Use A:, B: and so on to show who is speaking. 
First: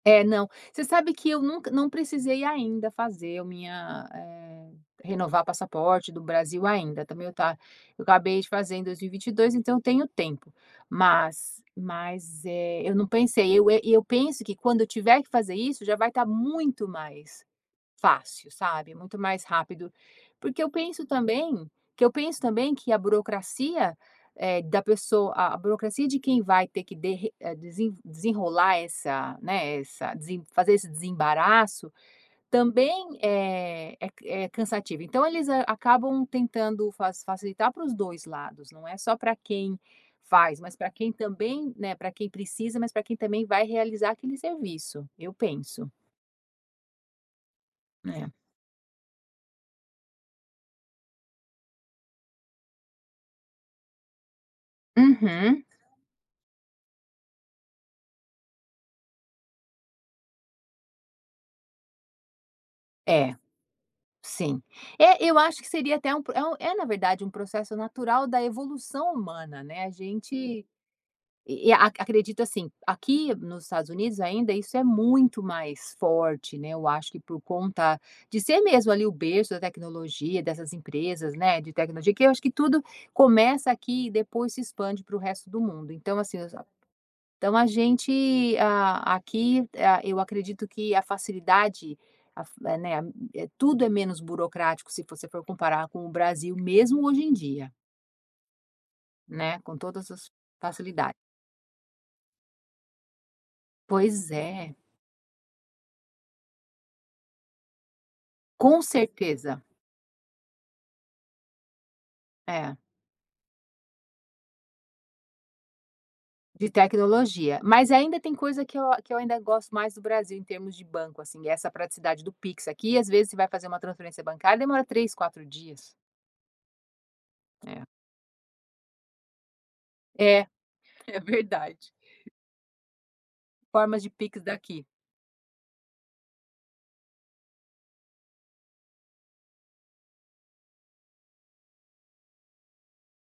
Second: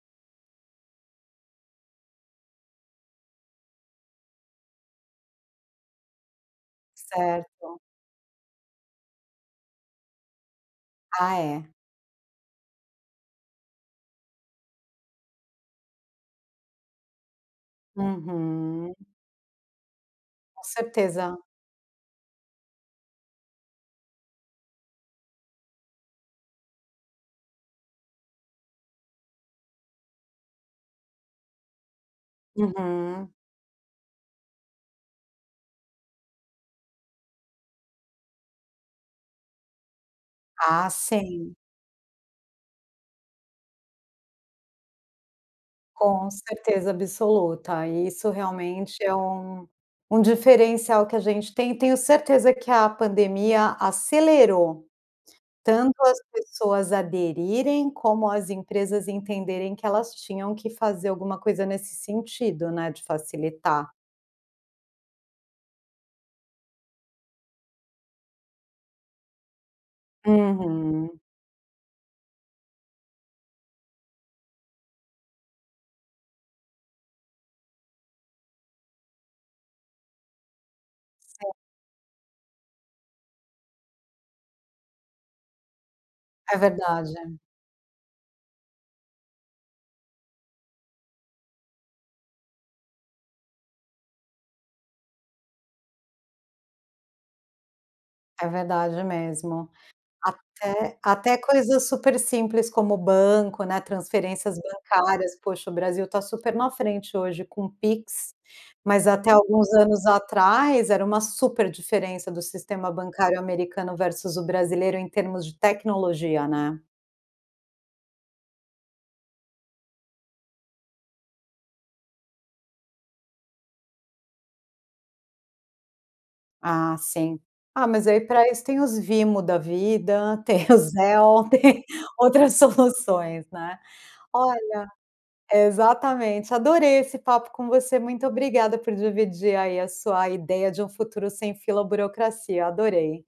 A: É, não, você sabe que eu nunca não precisei ainda fazer a minha eh, renovar passaporte do Brasil ainda, também o tá
B: Certo.
A: eu acabei de fazer em 2022, então eu tenho tempo,
B: Ah,
A: mas
B: é.
A: mas, eh, eu não pensei, eu eh, e eu penso que quando eu tiver que fazer isso já vai estar muito mais fácil, sabe,
B: Uhum.
A: muito mais rápido, porque
B: Com
A: eu penso
B: certeza.
A: também que eu penso também que a burocracia, eh, da pessoa a burocracia de quem vai ter que derre eh, desen desenrolar essa, né, essa desen fazer esse desembaraço, também,
B: Uhum.
A: eh, é ca é cansativo. Então eles, hã, acabam tentando faci facilitar para os 2 lados, não é só para quem faz, mas
B: Ah,
A: para quem
B: sim.
A: também, né, para quem precisa, mas para quem também vai realizar aquele serviço, eu penso.
B: Com certeza absoluta, e isso
A: É.
B: realmente é um um diferencial que a gente tem, e tenho certeza que a pandemia acelerou,
A: Uhum.
B: tanto as pessoas aderirem, como as empresas entenderem que elas tinham que fazer alguma coisa nesse sentido, né, de
A: É,
B: facilitar.
A: sim. É, eu acho que seria até um é um é na verdade um processo natural da evolução humana, né, a gente
B: Uhum.
A: e e acredito assim, aqui nos Estados Unidos ainda isso é muito mais forte, né, eu acho que por conta de ser mesmo ali o berço da tecnologia, dessas empresas,
B: Ce
A: né, de tecnologia, que eu acho que tudo começa aqui e depois se expande para o resto do mundo. Então, assim, os
B: É
A: a
B: verdade.
A: então a gente, ah, aqui ah, eu acredito que a facilidade, a fa eh, né tudo é menos burocrático, se você for comparar com o Brasil, mesmo hoje em dia.
B: É verdade
A: Né,
B: mesmo.
A: com todas as
B: Até
A: facilidade
B: até coisas super simples como banco, né,
A: Pois
B: transferências
A: é.
B: bancárias, poxa, o Brasil tá super na frente hoje com o PIX,
A: Com
B: mas até
A: certeza.
B: alguns anos atrás era uma super diferença do
A: É.
B: sistema bancário americano versus o brasileiro em termos de tecnologia,
A: De
B: né.
A: tecnologia, mas ainda tem coisa que eu a que eu ainda gosto mais do Brasil, em termos de banco assim, essa praticidade do PIX aqui, às vezes você vai fazer uma transferência bancária demora 3, 4 dias.
B: Ah, sim.
A: É.
B: Ah, mas aí pra isso tem os Venmo da vida,
A: É,
B: tem o
A: é
B: Zelle tem
A: verdade.
B: outras soluções né.
A: Formas de PIX
B: Olha
A: daqui.
B: exatamente, adorei esse papo com você, muito obrigada por dividir aí a sua ideia de um futuro sem fila, burocracia. Adorei.